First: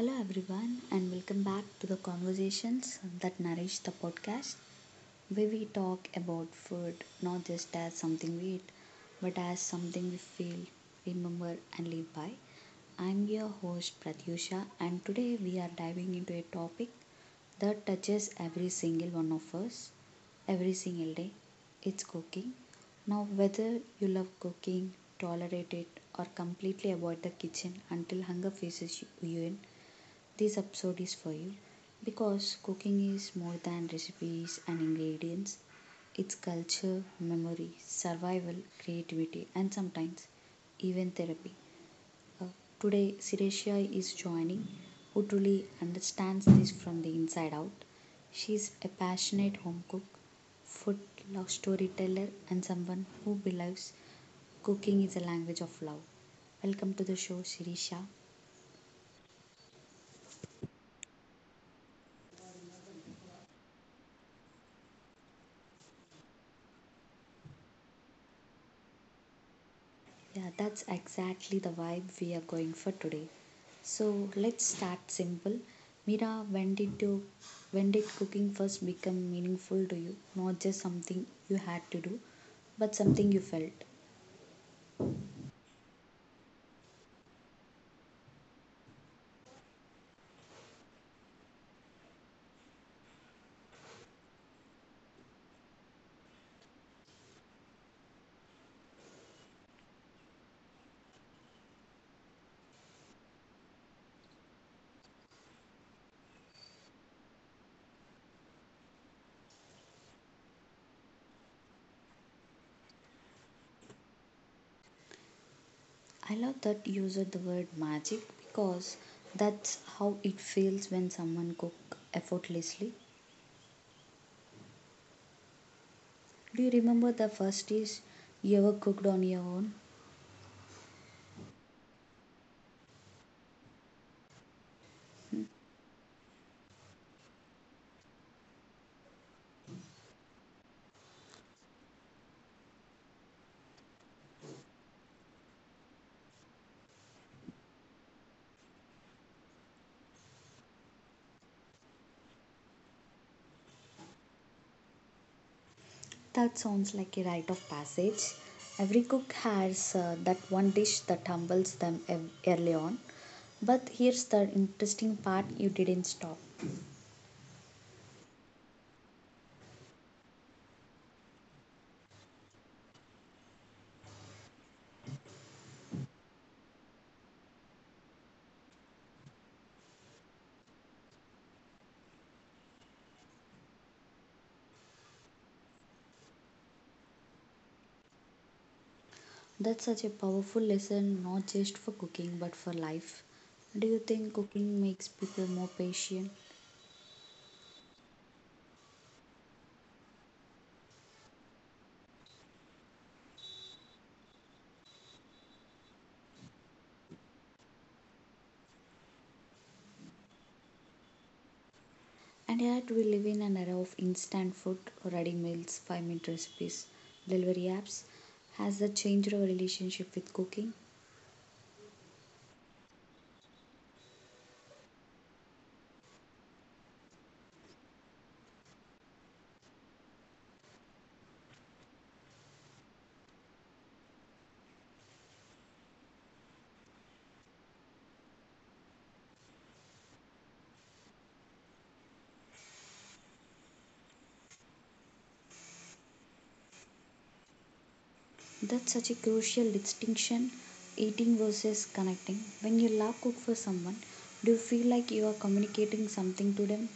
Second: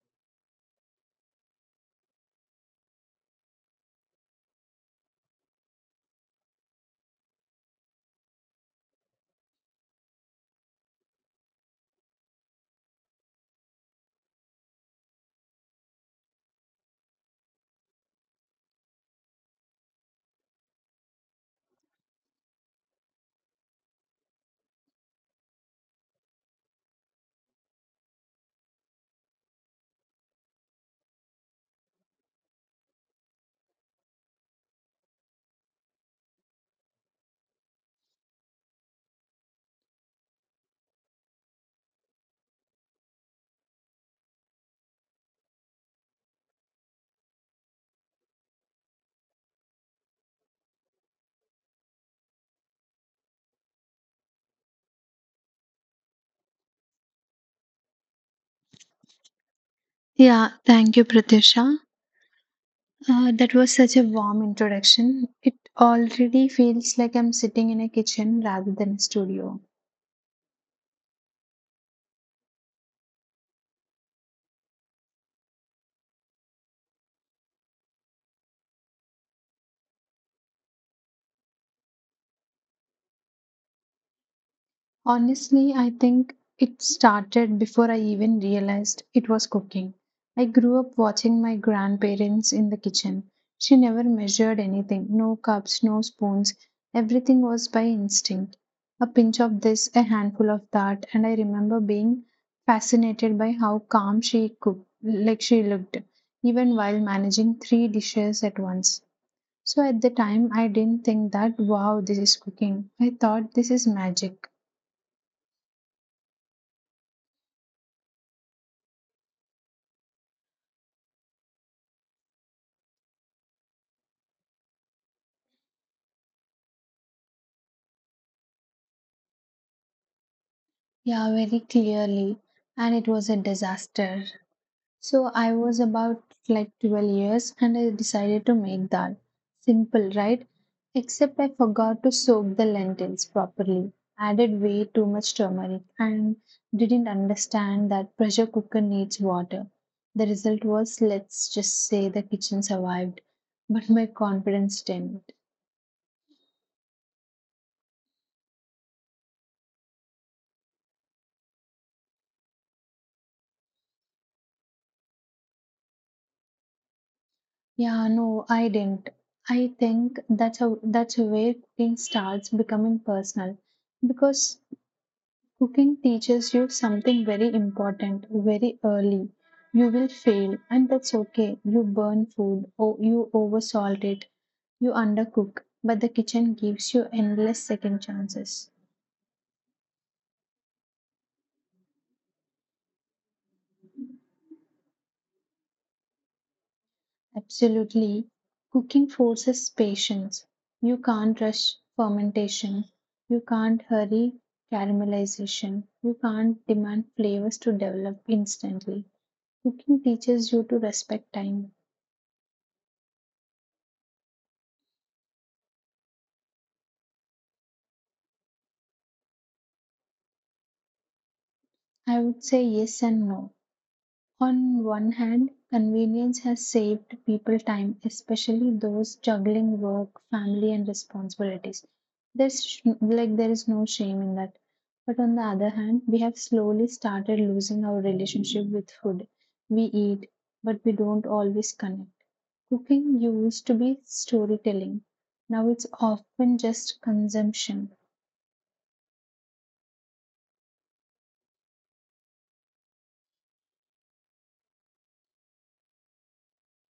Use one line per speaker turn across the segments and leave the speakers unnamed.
Hello, everyone, and welcome back to the Conversations That Nourish the podcast, where we talk about food not just as something we eat, but as something we feel, remember, and live by. I'm your host Pratyusha, and today we are diving into a topic that touches every single one of us every single day. It's cooking. Now, whether you love cooking, tolerate it, or completely avoid the kitchen until hunger faces you in, this episode is for you, because cooking is more than recipes and ingredients. It's culture, memory, survival, creativity, and sometimes even therapy. Uh, today, Siresia is joining, who truly understands this from the inside out. She's a passionate home cook, food love storyteller, and someone who believes cooking is a language of love. Welcome to the show, Sirisha.
Yeah, thank you, Pratisha. That was such a warm introduction. It already feels like I'm sitting in a kitchen rather than a studio.
Yeah, that's exactly the vibe we are going for today. So let's start simple. Mira, when did cooking first become meaningful to you? Not just something you had to do, but something you felt.
Honestly, I think it started before I even realized it was cooking. I grew up watching my grandparents in the kitchen. She never measured anything, no cups, no spoons. Everything was by instinct. A pinch of this, a handful of that, and I remember being fascinated by how calm she cooked, like she looked, even while managing three dishes at once. So at the time, I didn't think that, wow, this is cooking. I thought this is magic.
I love that you used the word magic, because that's how it feels when someone cook effortlessly. Do you remember the first dish you ever cooked on your own?
Yeah, very clearly. And it was a disaster. So I was about like 12 years and I decided to make that. Simple, right? Except I forgot to soak the lentils properly, added way too much turmeric, and didn't understand that pressure cooker needs water. The result was, let's just say, the kitchen survived, but my confidence didn't.
That sounds like a rite of passage. Every cook has that one dish that humbles them early on. But here's the interesting part: you didn't stop.
Yeah, no, I didn't. I think that's where cooking starts becoming personal because cooking teaches you something very important very early. You will fail, and that's okay. You burn food, or you oversalt it, you undercook, but the kitchen gives you endless second chances.
That's such a powerful lesson, not just for cooking but for life. Do you think cooking makes people more patient?
Absolutely. Cooking forces patience. You can't rush fermentation. You can't hurry caramelization. You can't demand flavors to develop instantly. Cooking teaches you to respect time.
And yet, we live in an era of instant food, ready meals, 5-minute recipes, delivery apps. Has that changed our relationship with cooking?
I would say yes and no. On one hand, convenience has saved people time, especially those juggling work, family, and responsibilities. Like there is no shame in that. But on the other hand, we have slowly started losing our relationship with food. We eat, but we don't always connect. Cooking used to be storytelling. Now it's often just consumption.
That's such a crucial distinction: eating versus connecting. When you love cook for someone, do you feel like you are communicating something to them?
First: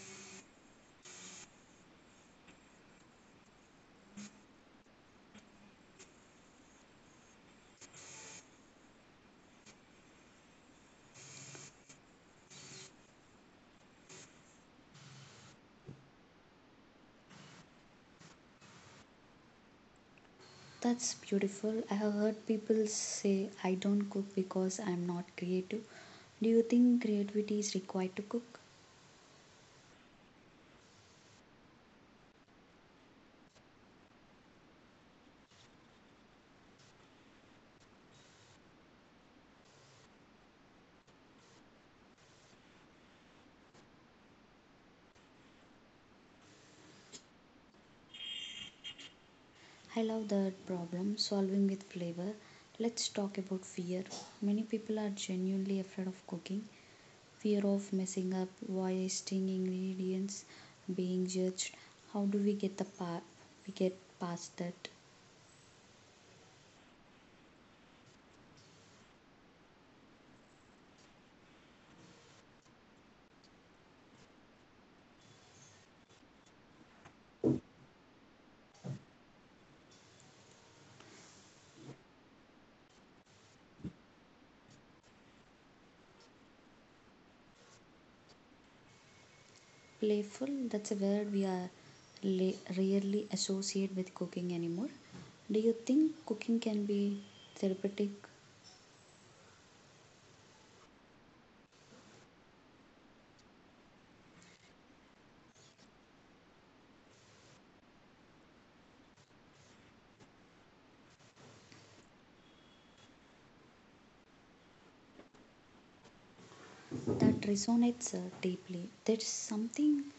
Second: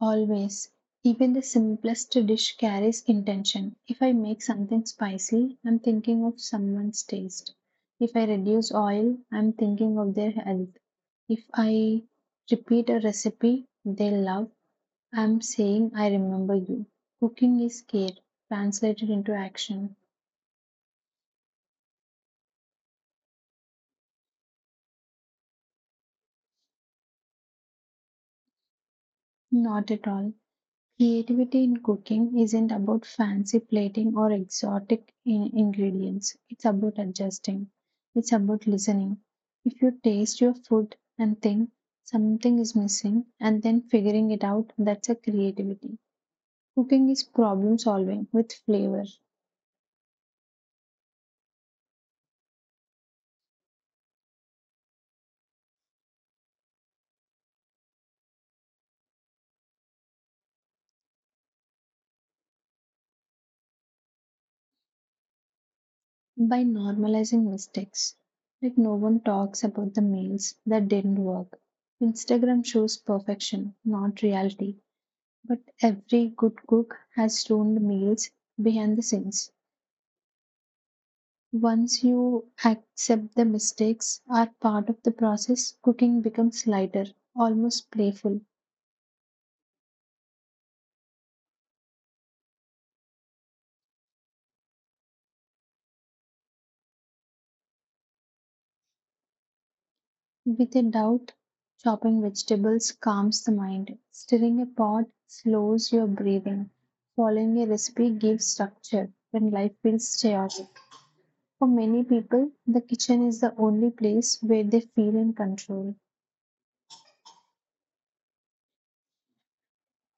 Always. Even the simplest dish carries intention. If I make something spicy, I'm thinking of someone's taste. If I reduce oil, I'm thinking of their health. If I repeat a recipe they love, I'm saying I remember you. Cooking is care translated into action.
That's beautiful. I have heard people say, I don't cook because I'm not creative. Do you think creativity is required to cook?
Not at all. Creativity in cooking isn't about fancy plating or exotic ingredients. It's about adjusting. It's about listening. If you taste your food and think something is missing and then figuring it out, that's a creativity. Cooking is problem solving with flavor
I love that, problem solving with flavor. Let's talk about fear. Many people are genuinely afraid of cooking. Fear of messing up, wasting ingredients, being judged. How do we we get past that?
by normalizing mistakes. Like no one talks about the meals that didn't work. Instagram shows perfection, not reality. But every good cook has stoned meals behind the scenes. Once you accept the mistakes are part of the process, cooking becomes lighter, almost playful.
Playful, that's a word we are rarely associate with cooking anymore. Do you think cooking can be therapeutic?
With a doubt, chopping vegetables calms the mind. Stirring a pot slows your breathing. Following a recipe gives structure when life feels chaotic. For many people, the kitchen is the only place where they feel in control.
That resonates deeply. There's something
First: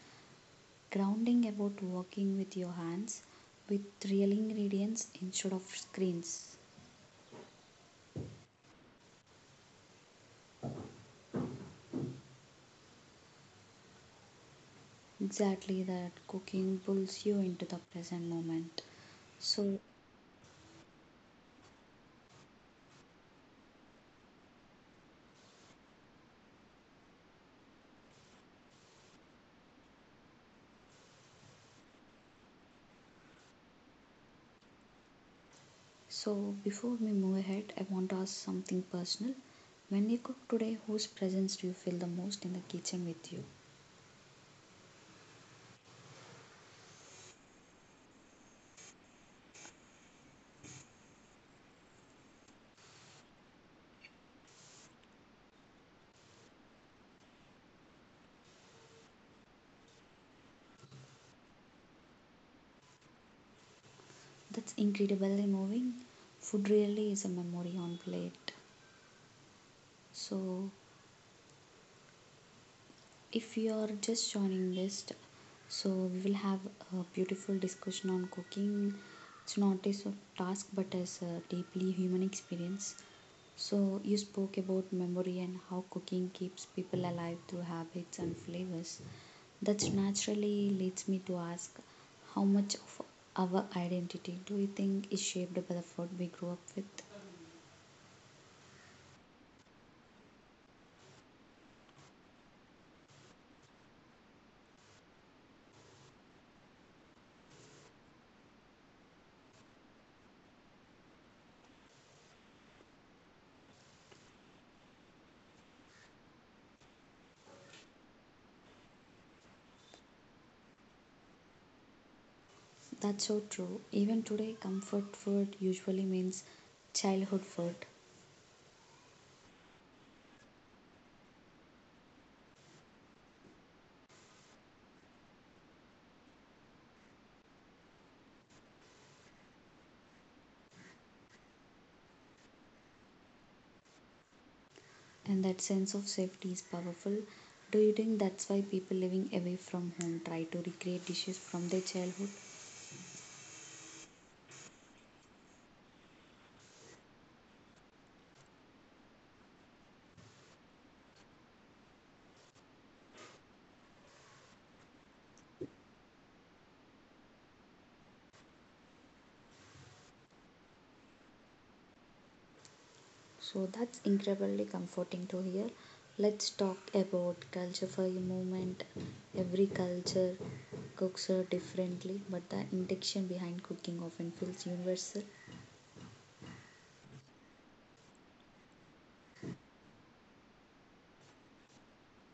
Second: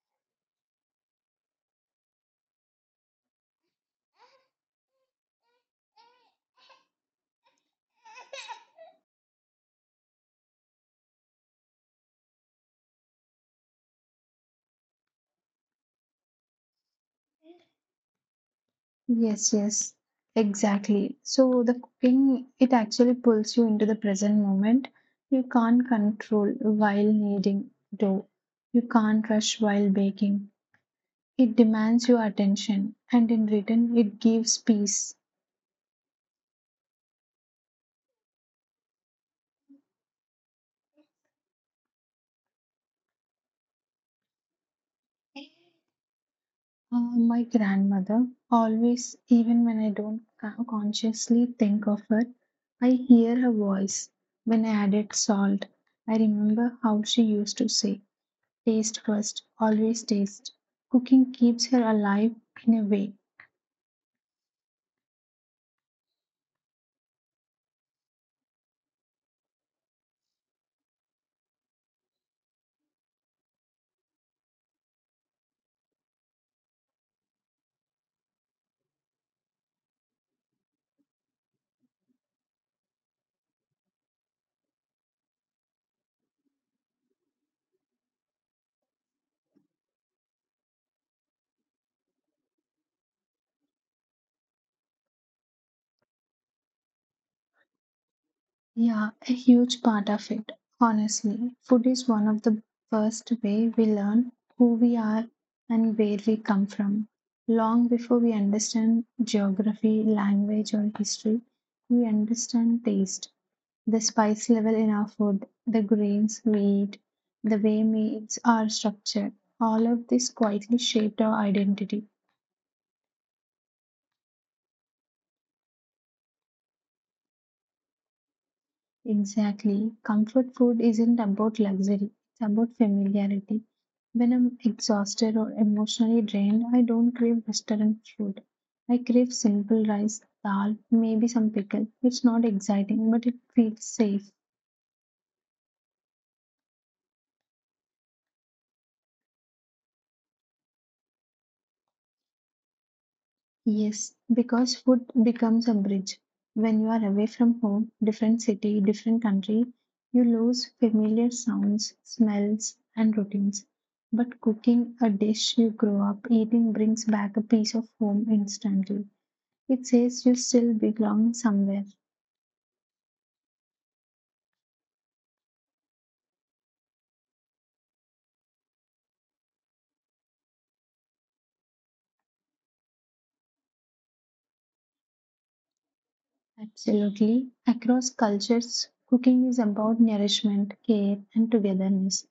grounding about working with your hands, with real ingredients instead of screens. Exactly that, cooking pulls you into the present moment.
Yes,
So
yes, exactly. So the cooking, it actually pulls you into the present moment. You can't control while kneading dough. You can't rush while baking. It demands your attention, and in return, it gives peace.
so before we move ahead, I want to ask something personal. When you cook today, whose presence do you feel the most in the kitchen with you?
My grandmother always, even when I don't consciously think of her, I hear her voice when I added salt. I remember how she used to say, taste first, always taste. Cooking keeps her alive in a way.
That's incredibly moving. Food really is a memory on plate. So if you are just joining this, so we will have a beautiful discussion on cooking. It's not a sort task but as a deeply human experience. So you spoke about memory and how cooking keeps people alive through habits and flavors. That naturally leads me to ask, how much of our identity do you think is shaped by the food we grew up with?
Yeah, a huge part of it. Honestly, food is one of the first way we learn who we are and where we come from. Long before we understand geography, language, or history, we understand taste, the spice level in our food, the grains we eat, the way meats are structured. All of this quietly shaped our identity.
That's so true. Even today, comfort food usually means childhood food.
Exactly. Comfort food isn't about luxury, it's about familiarity. When I'm exhausted or emotionally drained, I don't crave restaurant food. I crave simple rice, dal, maybe some pickle. It's not exciting, but it feels safe.
And that sense of safety is powerful. Do you think that's why people living away from home try to recreate dishes from their childhood?
Yes, because food becomes a bridge. When you are away from home, different city, different country, you lose familiar sounds, smells, and routines. But cooking a dish you grow up eating brings back a piece of home instantly. It says you still belong somewhere.
So that's incredibly comforting to hear. Let's talk about culture for a moment. Every culture cooks differently, but the intention behind cooking often feels universal.
Absolutely. Across cultures, cooking is about nourishment, care, and togetherness.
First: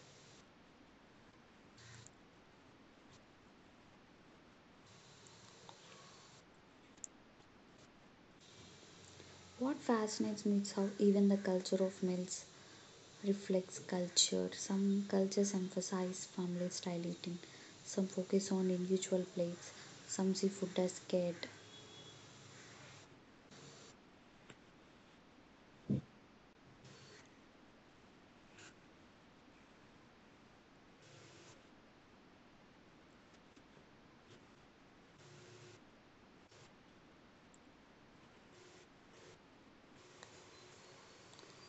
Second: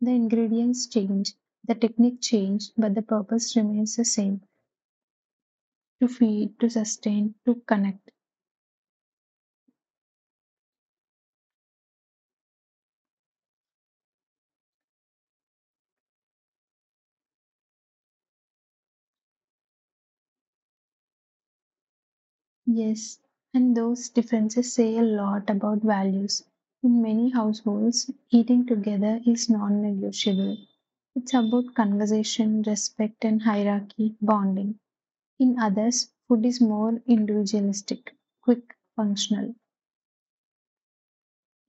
The ingredients change, the technique change, but the purpose remains the same. To feed, to sustain, to connect.
What fascinates me is how even the culture of meals reflects culture. Some cultures emphasize family style eating, some focus on individual plates, some see food as scared.
Yes, and those differences say a lot about values. In many households, eating together is non negotiable. It's about conversation, respect, and hierarchy, bonding. In others, food is more individualistic, quick, functional,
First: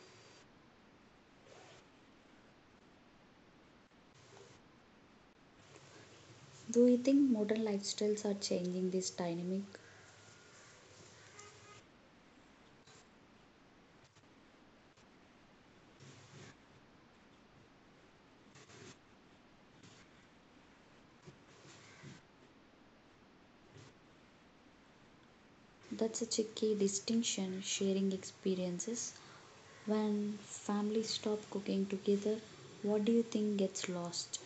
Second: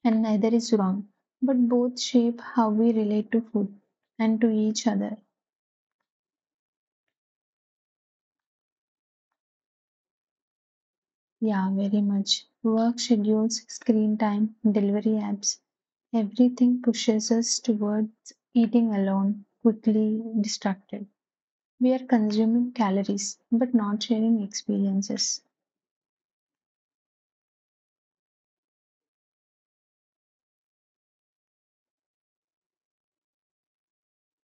and neither is wrong. But both shape how we relate to food and to each other.
Do you think modern lifestyles are changing this dynamic?
Yeah, very much. Work schedules, screen time, delivery apps, everything pushes us towards eating alone, quickly distracted. We are consuming calories but not sharing experiences.
That's such a key distinction, sharing experiences. When families stop cooking together, what do you think gets lost?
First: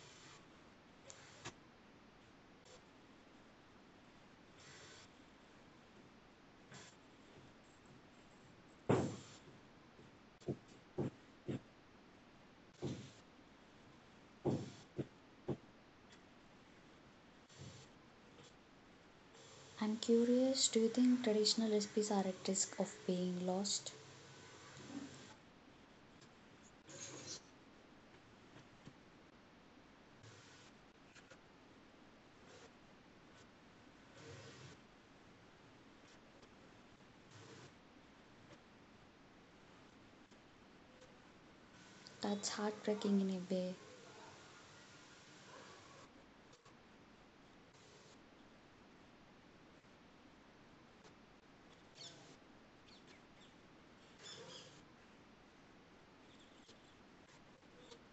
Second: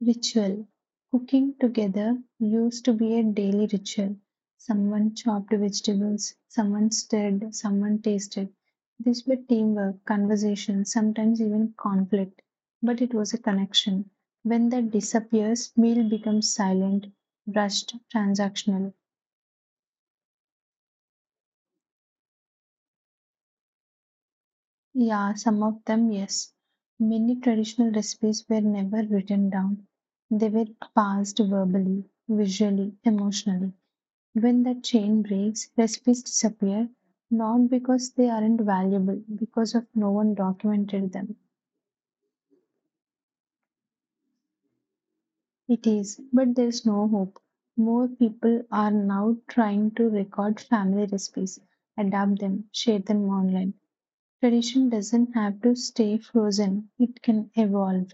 Ritual. Cooking together used to be a daily ritual. Someone chopped vegetables, someone stirred, someone tasted. This were teamwork, conversation, sometimes even conflict, but it was a connection. When that disappears, meal becomes silent, rushed, transactional.
I'm curious, do you think traditional recipes are at risk of being lost?
Yeah, some of them, yes. Many traditional recipes were never written down. They were passed verbally, visually, emotionally. When that chain breaks, recipes disappear not because they aren't valuable, because of no one documented them.
That's heartbreaking in a way.
It is, but there's no hope. More people are now trying to record family recipes, adapt them, share them online. Tradition doesn't have to stay frozen, it can evolve.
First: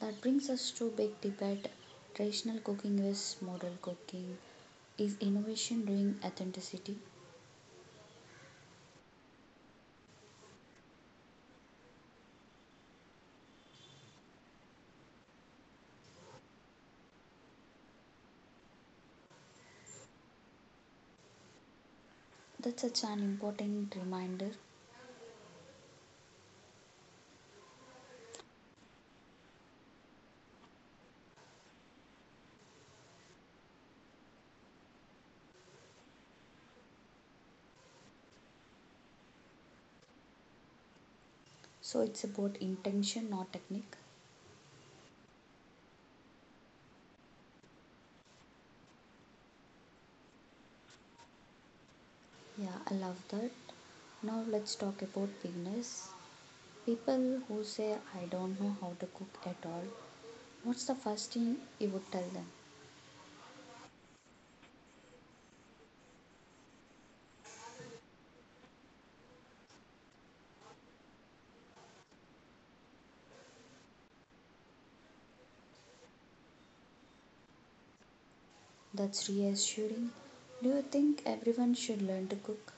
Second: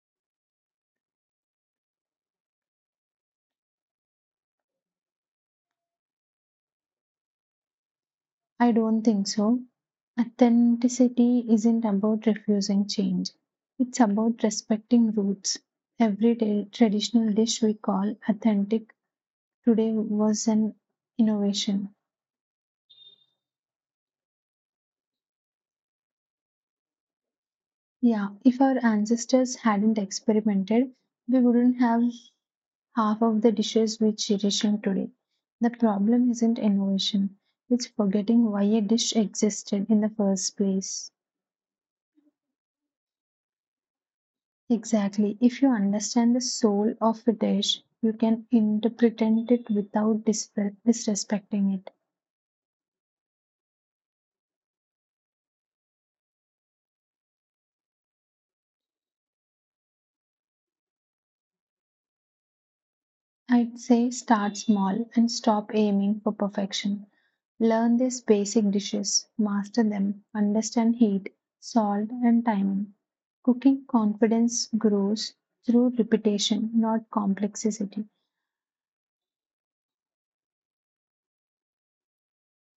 That brings us to big debate: traditional cooking versus modern cooking. Is innovation doing authenticity?
I don't think so. Authenticity isn't about refusing change. It's about respecting roots. Every day, traditional dish we call authentic today was an innovation.
That's such an important reminder.
Yeah, if our ancestors hadn't experimented, we wouldn't have half of the dishes we cherish in today. The problem isn't innovation, it's forgetting why a dish existed in the first place.
So it's about intention, not technique.
Exactly. If you understand the soul of a dish, you can interpret it without disrespecting it.
Yeah, I love that. Now let's talk about beginners. People who say, I don't know how to cook at all. What's the first thing you would tell them?
I'd say start small and stop aiming for perfection. Learn these basic dishes, master them, understand heat, salt, and timing. Cooking confidence grows through repetition, not complexity.
That's reassuring. Do you think everyone should learn to cook?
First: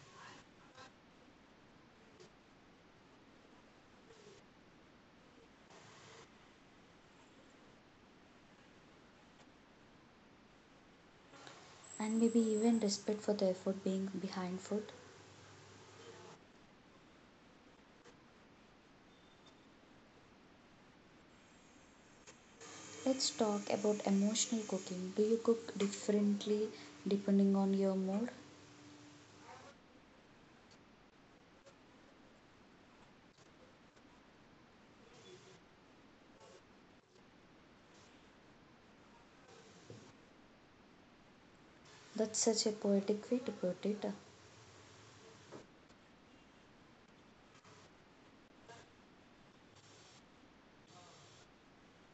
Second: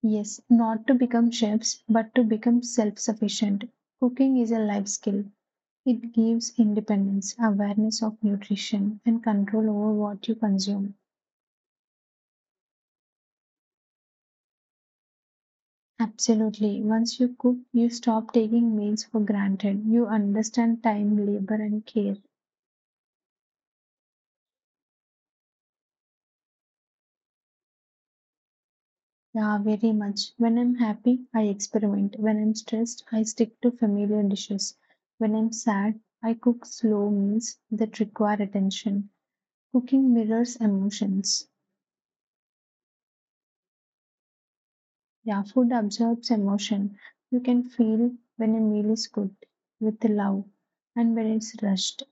Yes, not to become chefs, but to become self sufficient. Cooking is a life skill. It gives independence, awareness of nutrition, and control over what you consume.
And maybe even respect for the effort being behind food?
Absolutely. Once you cook, you stop taking meals for granted. You understand time, labor, and care.
Let's talk about emotional cooking. Do you cook differently depending on your mood?
Yeah, very much. When I'm happy, I experiment. When I'm stressed, I stick to familiar dishes. When I'm sad, I cook slow meals that require attention. Cooking mirrors emotions.
That's such a poetic way to put it.
Yeah, food absorbs emotion. You can feel when a meal is cooked with love and when it's rushed.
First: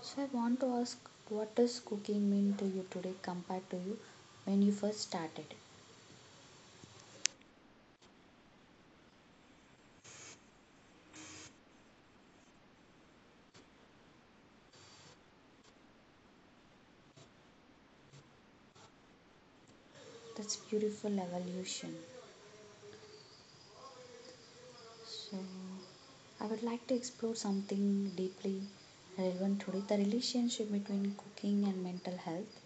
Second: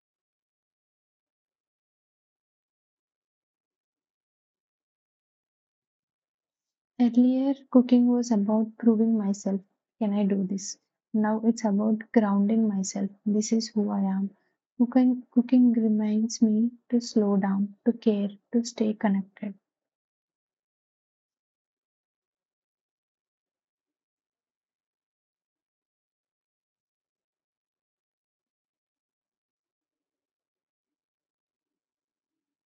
So, I want to ask, what does cooking mean to you today compared to you when you first started?
Earlier, cooking was about proving myself. Can I do this? Now it's about grounding myself. This is who I am. Cooking reminds me to slow down, to care, to stay connected.
That's beautiful evolution. So, I would like to explore something deeply relevant today, the relationship between cooking and mental health.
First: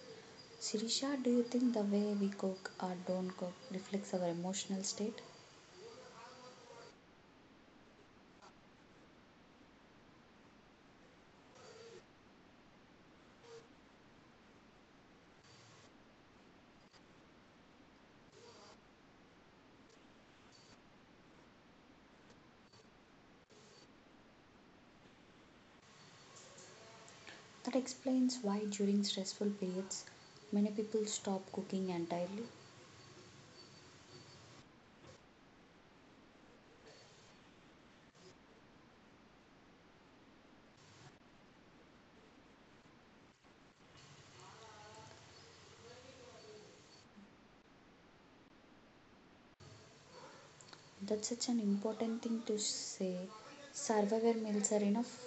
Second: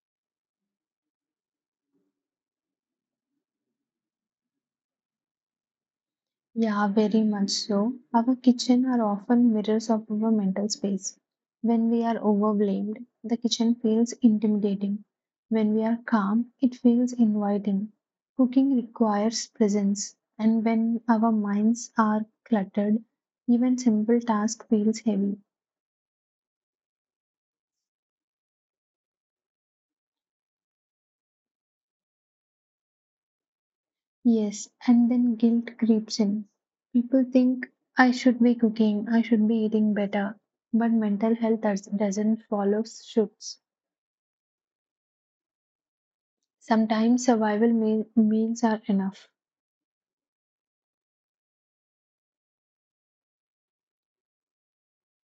Sirisha, do you think the way we cook or don't cook reflects our emotional state?
Yeah, very much so. Our kitchen are often mirrors of our mental space. When we are overwhelmed, the kitchen feels intimidating. When we are calm, it feels inviting. Cooking requires presence, and when our minds are cluttered, even simple task feels heavy.
That explains why during stressful periods many people stop cooking entirely.
Yes, and then guilt creeps in. People think I should be cooking, I should be eating better, but mental health doesn't follow suits. Sometimes meals are enough.
That's such an important thing to say. Survivor meals are enough.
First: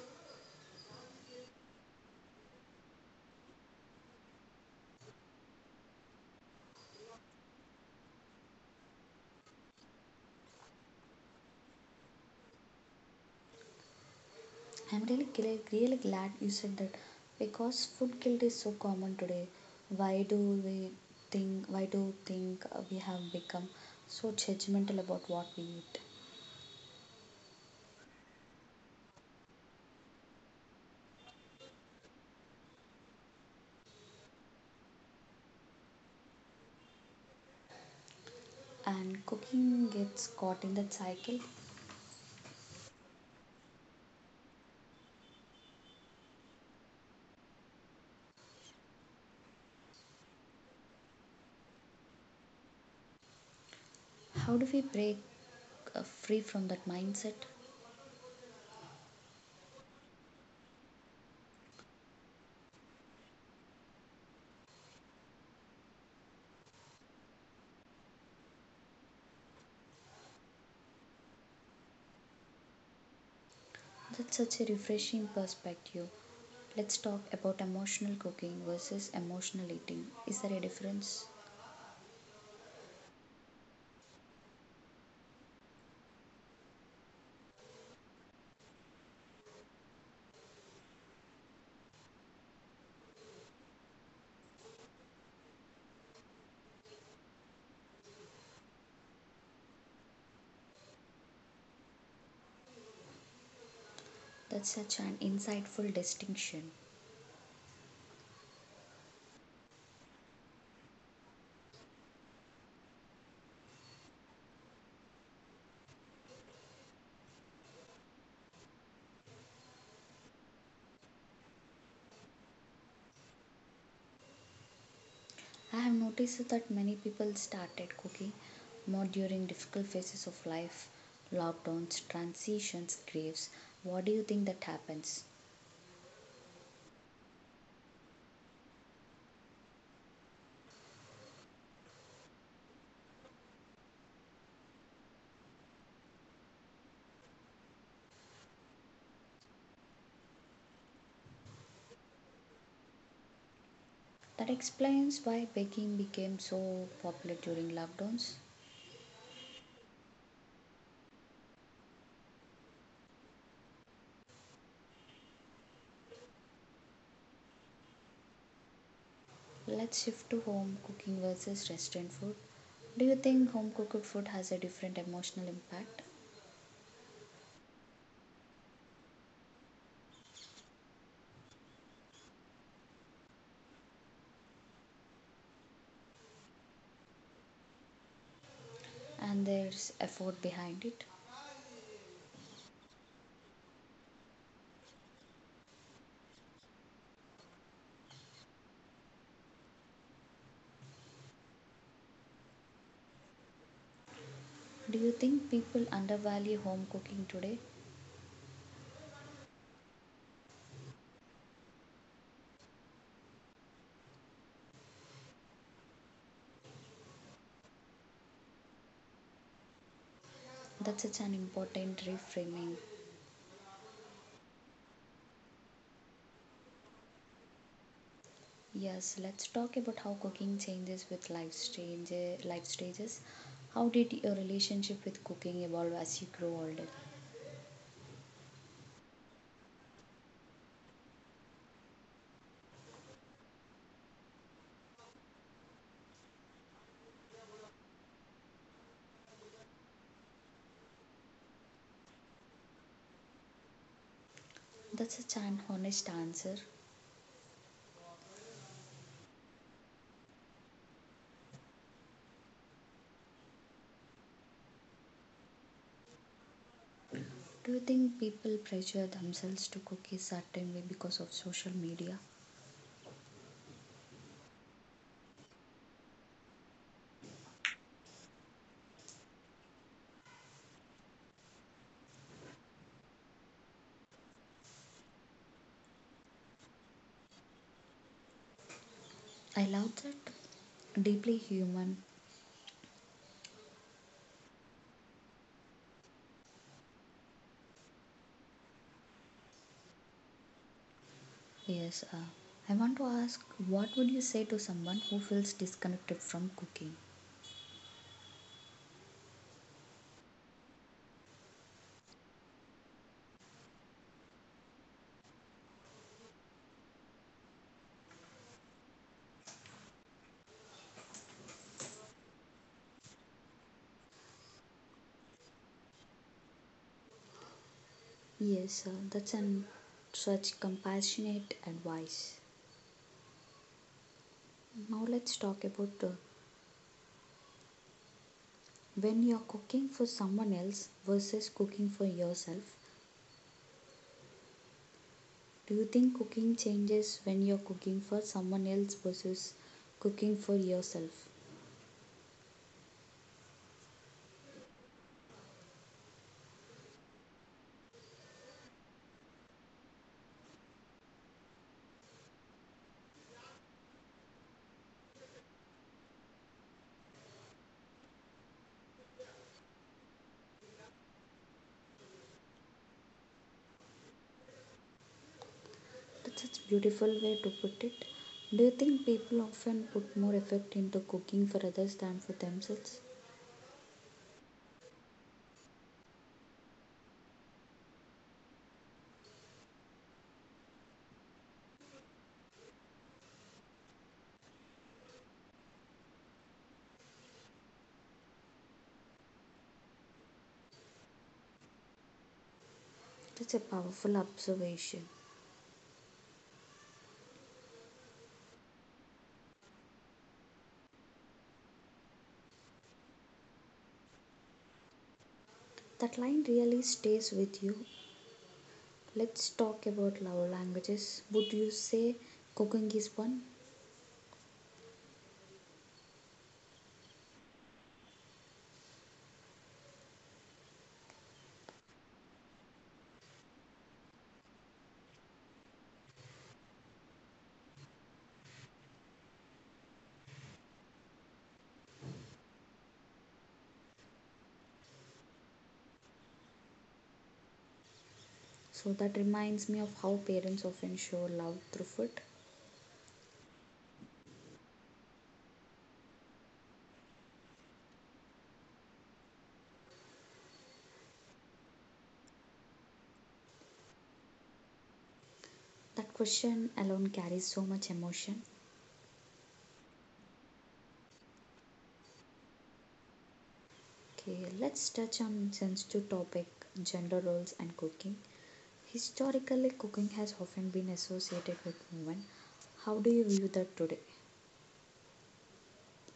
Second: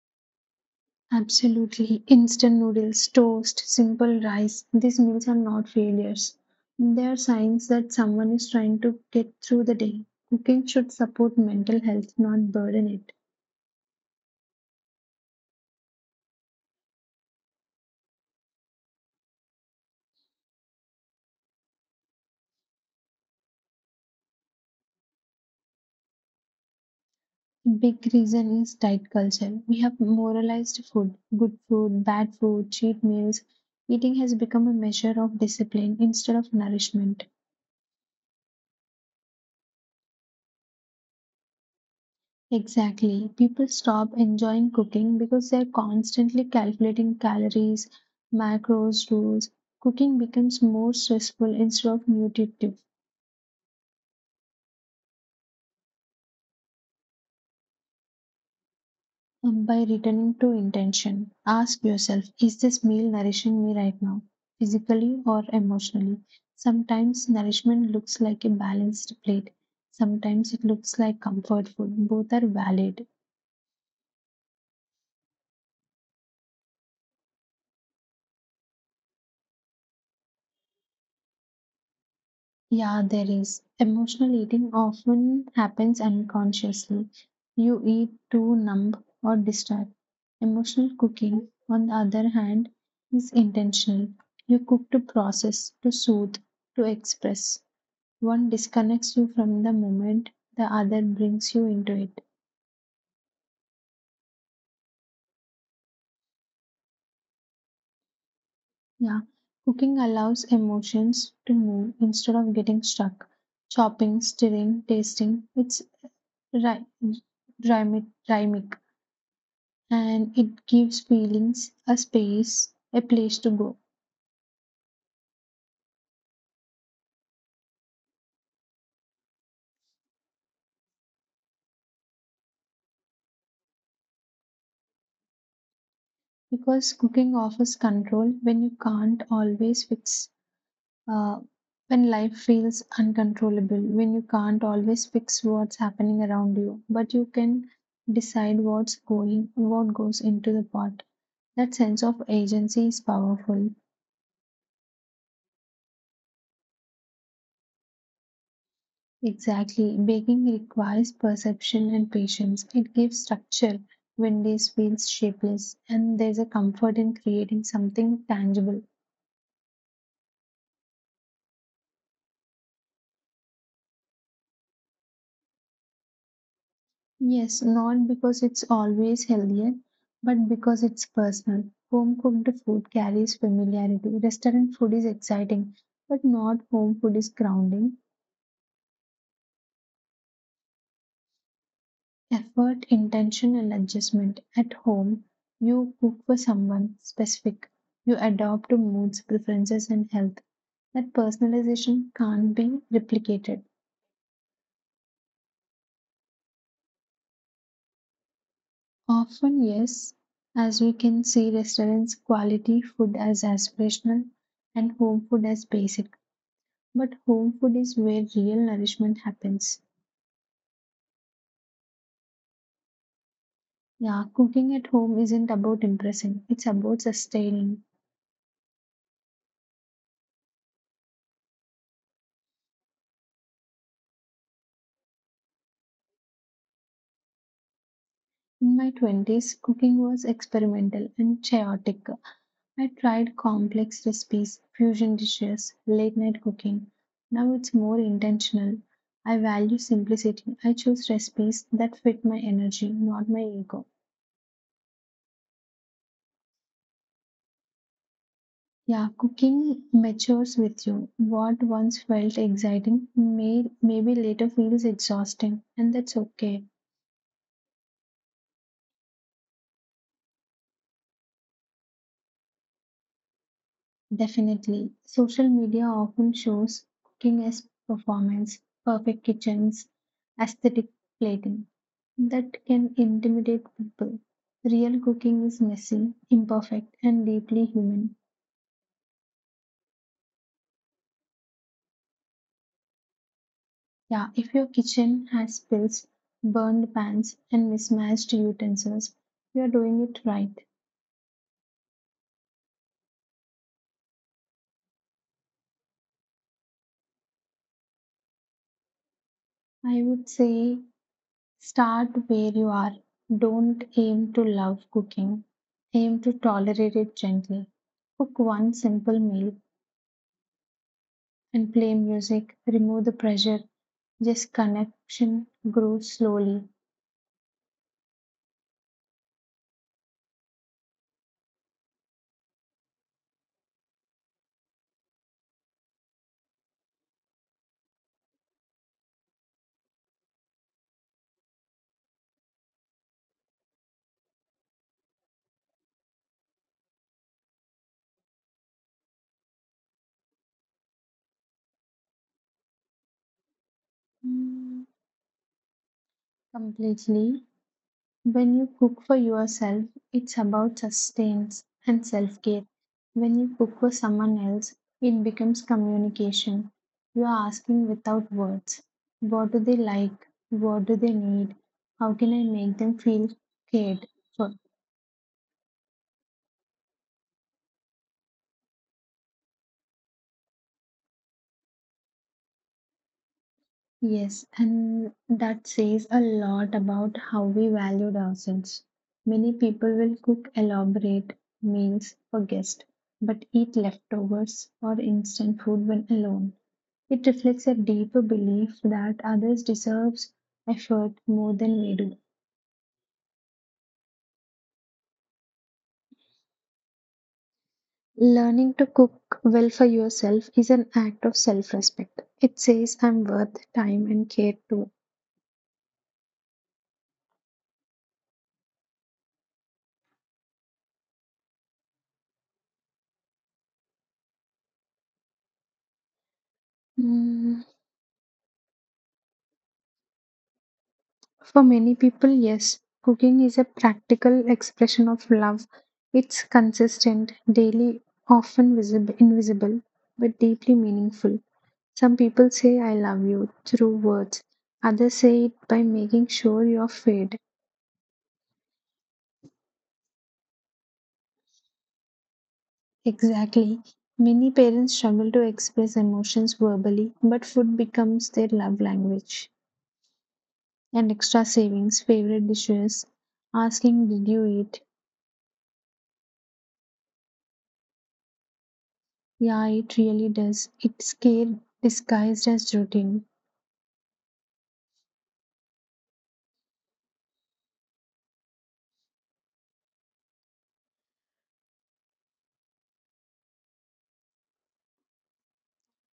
Absolutely. Instant noodles, toast, simple rice. These meals are not failures. They are signs that someone is trying to get through the day. Cooking should support mental health, not burden it.
I'm really glad you said that, because food guilt is so common today. Why do we think? Why do you think we have become so judgmental about what we eat?
Big reason is diet culture. We have moralized food, good food, bad food, cheat meals. Eating has become a measure of discipline instead of nourishment.
And cooking gets caught in that cycle.
Exactly. People stop enjoying cooking because they're constantly calculating calories, macros, rules. Cooking becomes more stressful instead of nutritive.
How do we break free from that mindset?
By returning to intention, ask yourself, is this meal nourishing me right now, physically or emotionally? Sometimes nourishment looks like a balanced plate, sometimes it looks like comfort food. Both are valid.
That's such a refreshing perspective. Let's talk about emotional cooking versus emotional eating. Is there a difference?
Yeah, there is. Emotional eating often happens unconsciously. You eat to numb or distract. Emotional cooking, on the other hand, is intentional. You cook to process, to soothe, to express. One disconnects you from the moment, the other brings you into it.
That's such an insightful distinction.
Yeah, cooking allows emotions to move instead of getting stuck. Chopping, stirring, tasting, it's ry- rhythmic. And it gives feelings a space, a place to go.
I have noticed that many people started cooking more during difficult phases of life, lockdowns, transitions, graves. What do you think that happens?
Because cooking offers control when you can't always fix, uh, when life feels uncontrollable, when you can't always fix what's happening around you, but you can decide what goes into the pot. That sense of agency is powerful.
That explains why baking became so popular during lockdowns.
Exactly. Baking requires perception and patience. It gives structure when days feels shapeless, and there's a comfort in creating something tangible.
Let's shift to home cooking versus restaurant food. Do you think home cooked food has a different emotional impact,
Yes, not because it's always healthier, but because it's personal. Home cooked food carries familiarity. Restaurant food is exciting, but not home food is grounding.
and there's effort behind it?
Effort, intention, and adjustment. At home, you cook for someone specific. You adapt to moods, preferences, and health that personalization can't be replicated.
Do you think people undervalue home cooking today?
Often, yes, as we can see restaurants quality food as aspirational and home food as basic. But home food is where real nourishment happens.
That's such an important reframing.
Yeah, cooking at home isn't about impressing, it's about sustaining.
Yes, let's talk about how cooking changes with life stages. How did your relationship with cooking evolve as you grow older?
In my 20s, cooking was experimental and chaotic. I tried complex recipes, fusion dishes, late night cooking. Now it's more intentional. I value simplicity. I choose recipes that fit my energy, not my ego.
That's such an honest answer.
Yeah, cooking matures with you. What once felt exciting maybe later feels exhausting, and that's okay.
Do you think people pressure themselves to cook a certain way because of social media?
Definitely. Social media often shows cooking as performance, perfect kitchens, aesthetic plating. That can intimidate people. Real cooking is messy, imperfect, and deeply human.
I love that. Deeply human.
Yeah, if your kitchen has spills, burned pans, and mismatched utensils, you are doing it right.
Yes. I want to ask, what would you say to someone who feels disconnected from cooking?
I would say, start where you are. Don't aim to love cooking. Aim to tolerate it gently. Cook one simple meal and play music. Remove the pressure. Just connection grows slowly,
Yes, that's an such compassionate advice. Now let's talk about when you're cooking for someone else versus cooking for yourself. Do you think cooking changes when you're cooking for someone else versus cooking for yourself?
completely. When you cook for yourself, it's about sustenance and self care. When you cook for someone else, it becomes communication. You are asking without words, what do they like? What do they need? How can I make them feel cared for?
That's such a beautiful way to put it. Do you think people often put more effort into cooking for others than for themselves?
Yes, and that says a lot about how we valued ourselves. Many people will cook elaborate meals for guests, but eat leftovers or instant food when alone. It reflects a deeper belief that others deserves effort more than we do.
That's a powerful observation.
Learning to cook well for yourself is an act of self-respect. It says I'm worth time and care too.
That line really stays with you. Let's talk about love languages. Would you say cooking is one?
Mm, for many people, yes, cooking is a practical expression of love. It's consistent, daily, often visible, invisible, but deeply meaningful. Some people say I love you through words. Others say it by making sure you're fed.
So that reminds me of how parents often show love through food.
Exactly. Many parents struggle to express emotions verbally, but food becomes their love language. And extra savings, favorite dishes, asking, did you eat?
That question alone carries so much emotion.
Yeah, it really does. It's care disguised as routine.
Okay, let's touch on sensitive topic: gender roles and cooking. Historically, cooking has often been associated with women. How do you view that today?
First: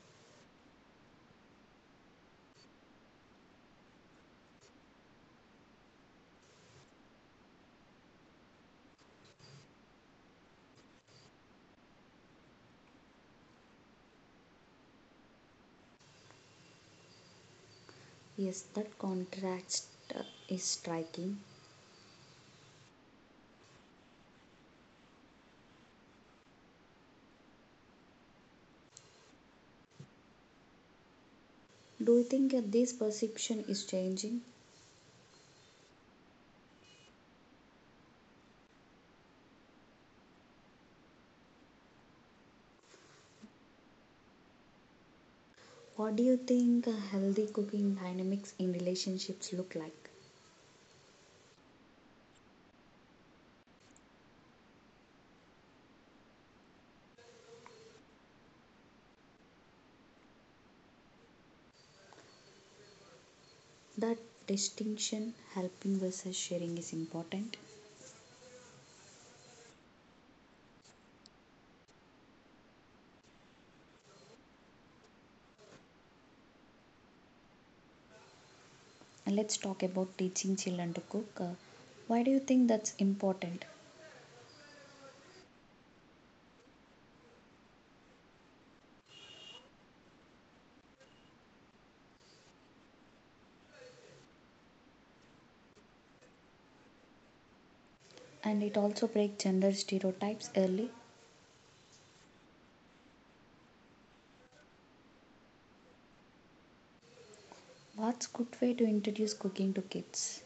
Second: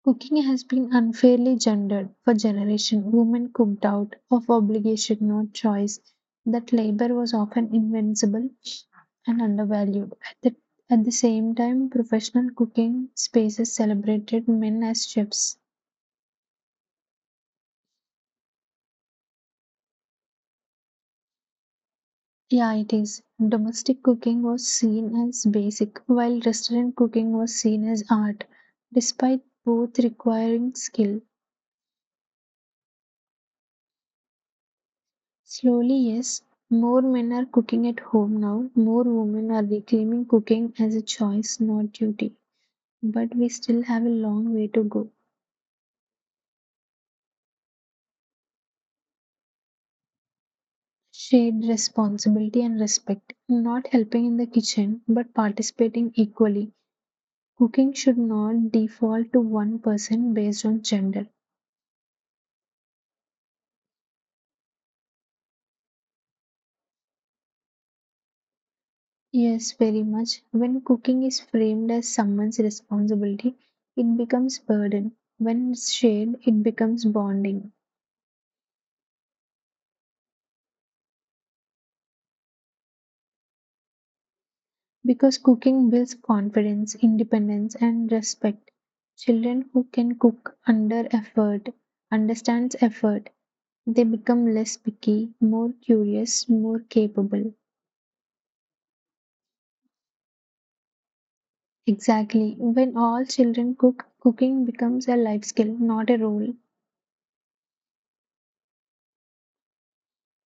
Cooking has been unfairly gendered for generations. Women cooked out of obligation, not choice. That labor was often invincible and undervalued. At the same time, professional cooking spaces celebrated men as chefs.
Yes, that contrast uh, is striking.
Yeah, it is. Domestic cooking was seen as basic, while restaurant cooking was seen as art, despite both requiring skill.
Do you think this perception is changing?
Slowly, yes. More men are cooking at home now. More women are reclaiming cooking as a choice, not duty. But we still have a long way to go.
What do you think healthy cooking dynamics in relationships look like?
Shared responsibility and respect. Not helping in the kitchen, but participating equally. Cooking should not default to one person based on gender.
That distinction, helping versus sharing, is important.
Yes, very much. When cooking is framed as someone's responsibility, it becomes burden. When it's shared, it becomes bonding.
And let's talk about teaching children to cook. Why do you think that's important?
Because cooking builds confidence, independence, and respect. Children who can cook under effort, understands effort, they become less picky, more curious, more capable.
And it also breaks gender stereotypes early.
Exactly. When all children cook, cooking becomes a life skill, not a role.
What's good way to introduce cooking to kids?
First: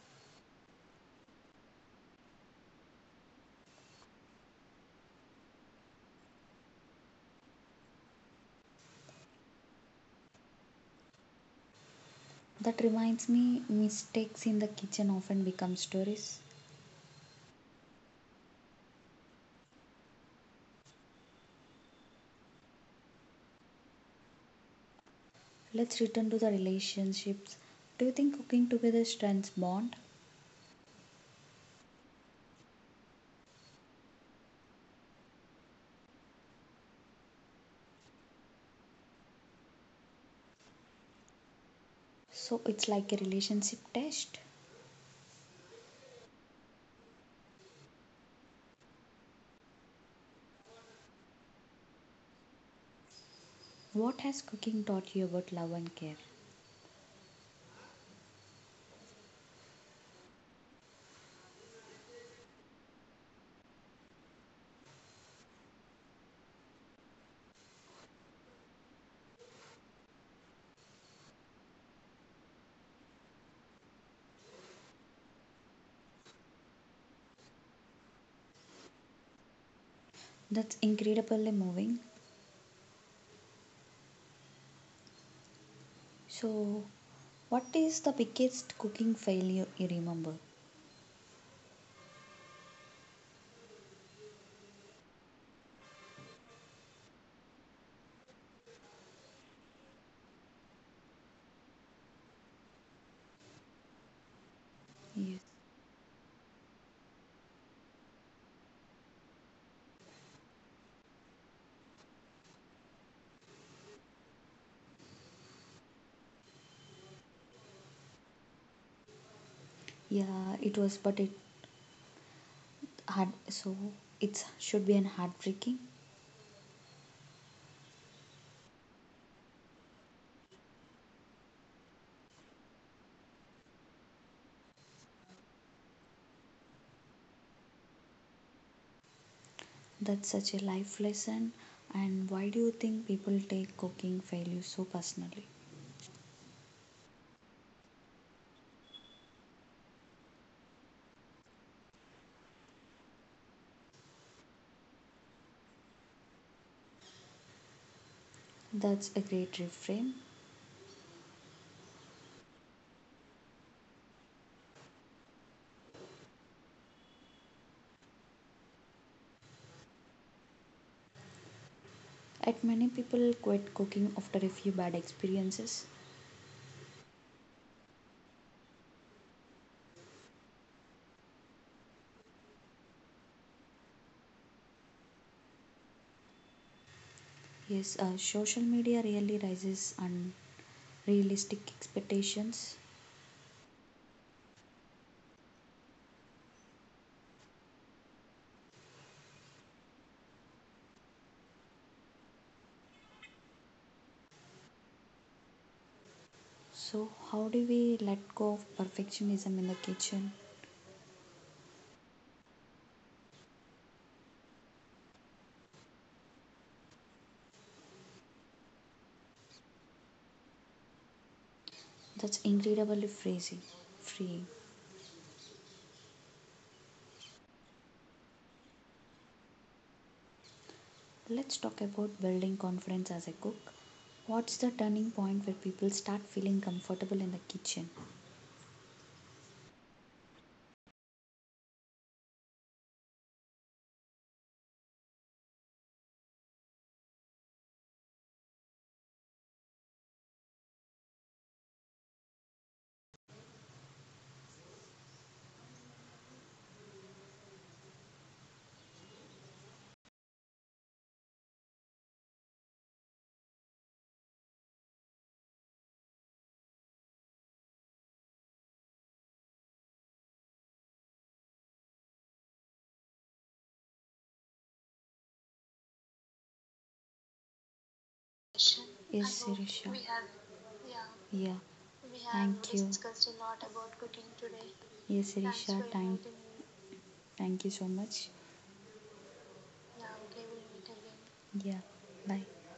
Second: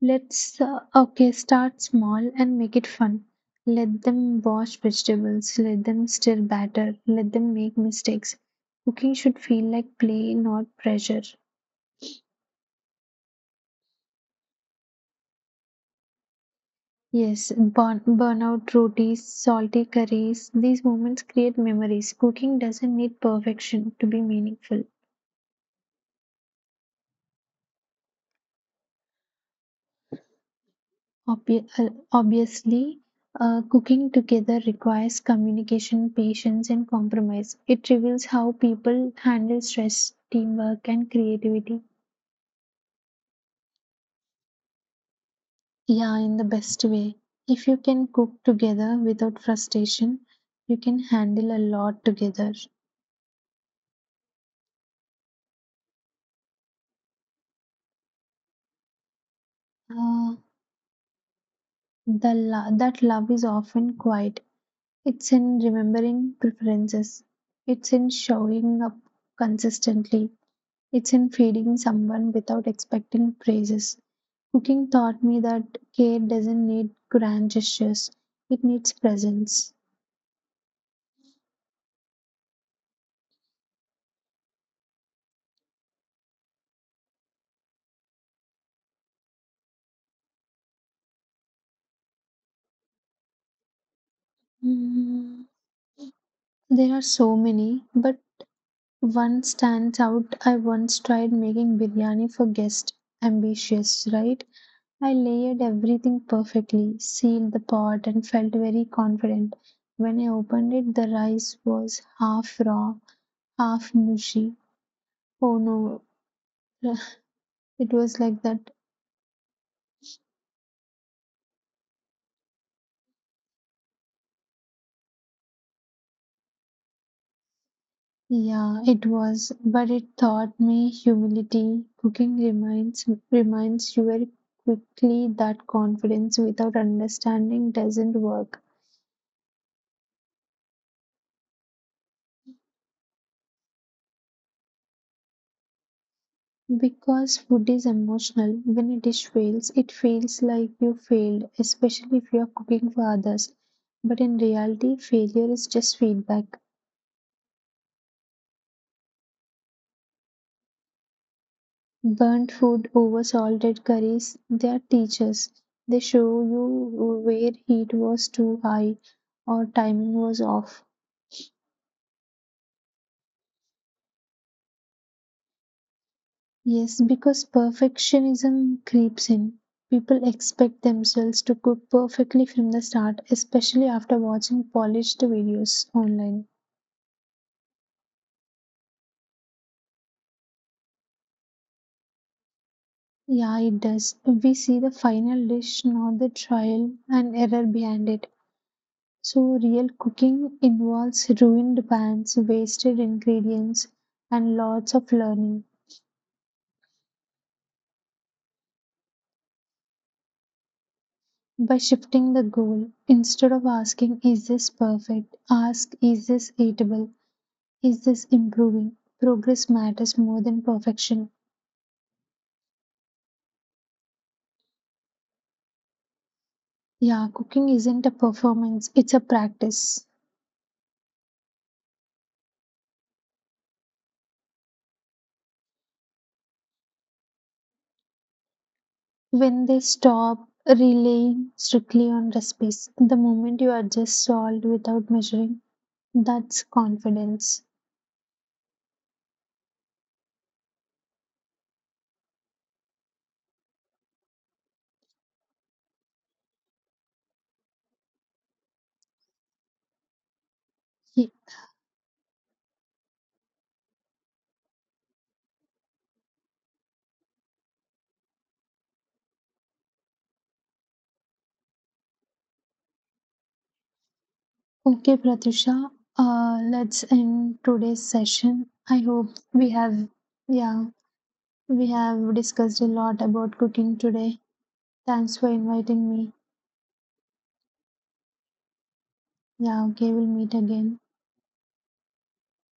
Start small and make it fun. Let them wash vegetables, let them stir batter, let them make mistakes. Cooking should feel like play, not pressure.
That reminds me, mistakes in the kitchen often become stories.
Yes, burn, burnout rotis, salty curries, these moments create memories. Cooking doesn't need perfection to be meaningful.
Let's return to the relationships. Do you think cooking together strengthens bond?
Obviously, cooking together requires communication, patience, and compromise. It reveals how people handle stress, teamwork, and creativity.
So it's like a relationship test.
Yeah, in the best way. If you can cook together without frustration, you can handle a lot together.
What has cooking taught you about love and care?
Uh, that love is often quiet. It's in remembering preferences. It's in showing up consistently. It's in feeding someone without expecting praises. Cooking taught me that care doesn't need grand gestures, it needs presence.
That's incredibly moving. So, what is the biggest cooking failure you remember?
Mm, there are so many, but one stands out. I once tried making biryani for guests. Ambitious, right? I
Yes.
layered everything perfectly, sealed the pot, and felt very confident. When I opened it, the rice was half raw, half mushy. Oh no. It was like that.
Yeah, it was, but it heart so it should be an heartbreaking.
Yeah, it was, but it taught me humility. Cooking reminds you very quickly that confidence without understanding doesn't work.
That's such a life lesson. And why do you think people take cooking failure so personally?
Because food is emotional, when a dish fails, it feels like you failed, especially if you are cooking for others. But in reality, failure is just feedback.
That's a great refrain.
Burnt food over salted curries, they are teachers. They show you where heat was too high or timing was off.
At many people quit cooking after a few bad experiences.
Yes, because perfectionism creeps in. People expect themselves to cook perfectly from the start, especially after watching polished videos online.
Yes, social media really raises unrealistic expectations.
Yeah, it does. We see the final dish, not the trial and error behind it. So, real cooking involves ruined pans, wasted ingredients, and lots of learning.
So how do we let go of perfectionism in the kitchen?
By shifting the goal, instead of asking, is this perfect? Ask, is this eatable? Is this improving? Progress matters more than perfection.
That's incredibly freezing freeing
Yeah, cooking isn't a performance, it's a practice.
Let's talk about building confidence as a cook. What's the turning point where people start feeling comfortable in the kitchen?
When they stop relying strictly on recipes, the moment you adjust salt without measuring, that's confidence. Ye- Okay, Pratusha, let's end today's session.
Sure.
I hope
Yes, I Yes, hope
we
Sirisha. We
have,
have,
yeah,
yeah, Yeah,
we
we have
have
thank
discussed
you.
a lot
Discussed a lot
about cooking
about cooking
today.
today. Yes, Thanks
Thanks
for
for
Sirisha, thank,
inviting
inviting
me.
me. Thank you so much.
Yeah,
Yeah,
okay, we'll
okay,
meet
we'll meet
again.
again. Yeah, bye.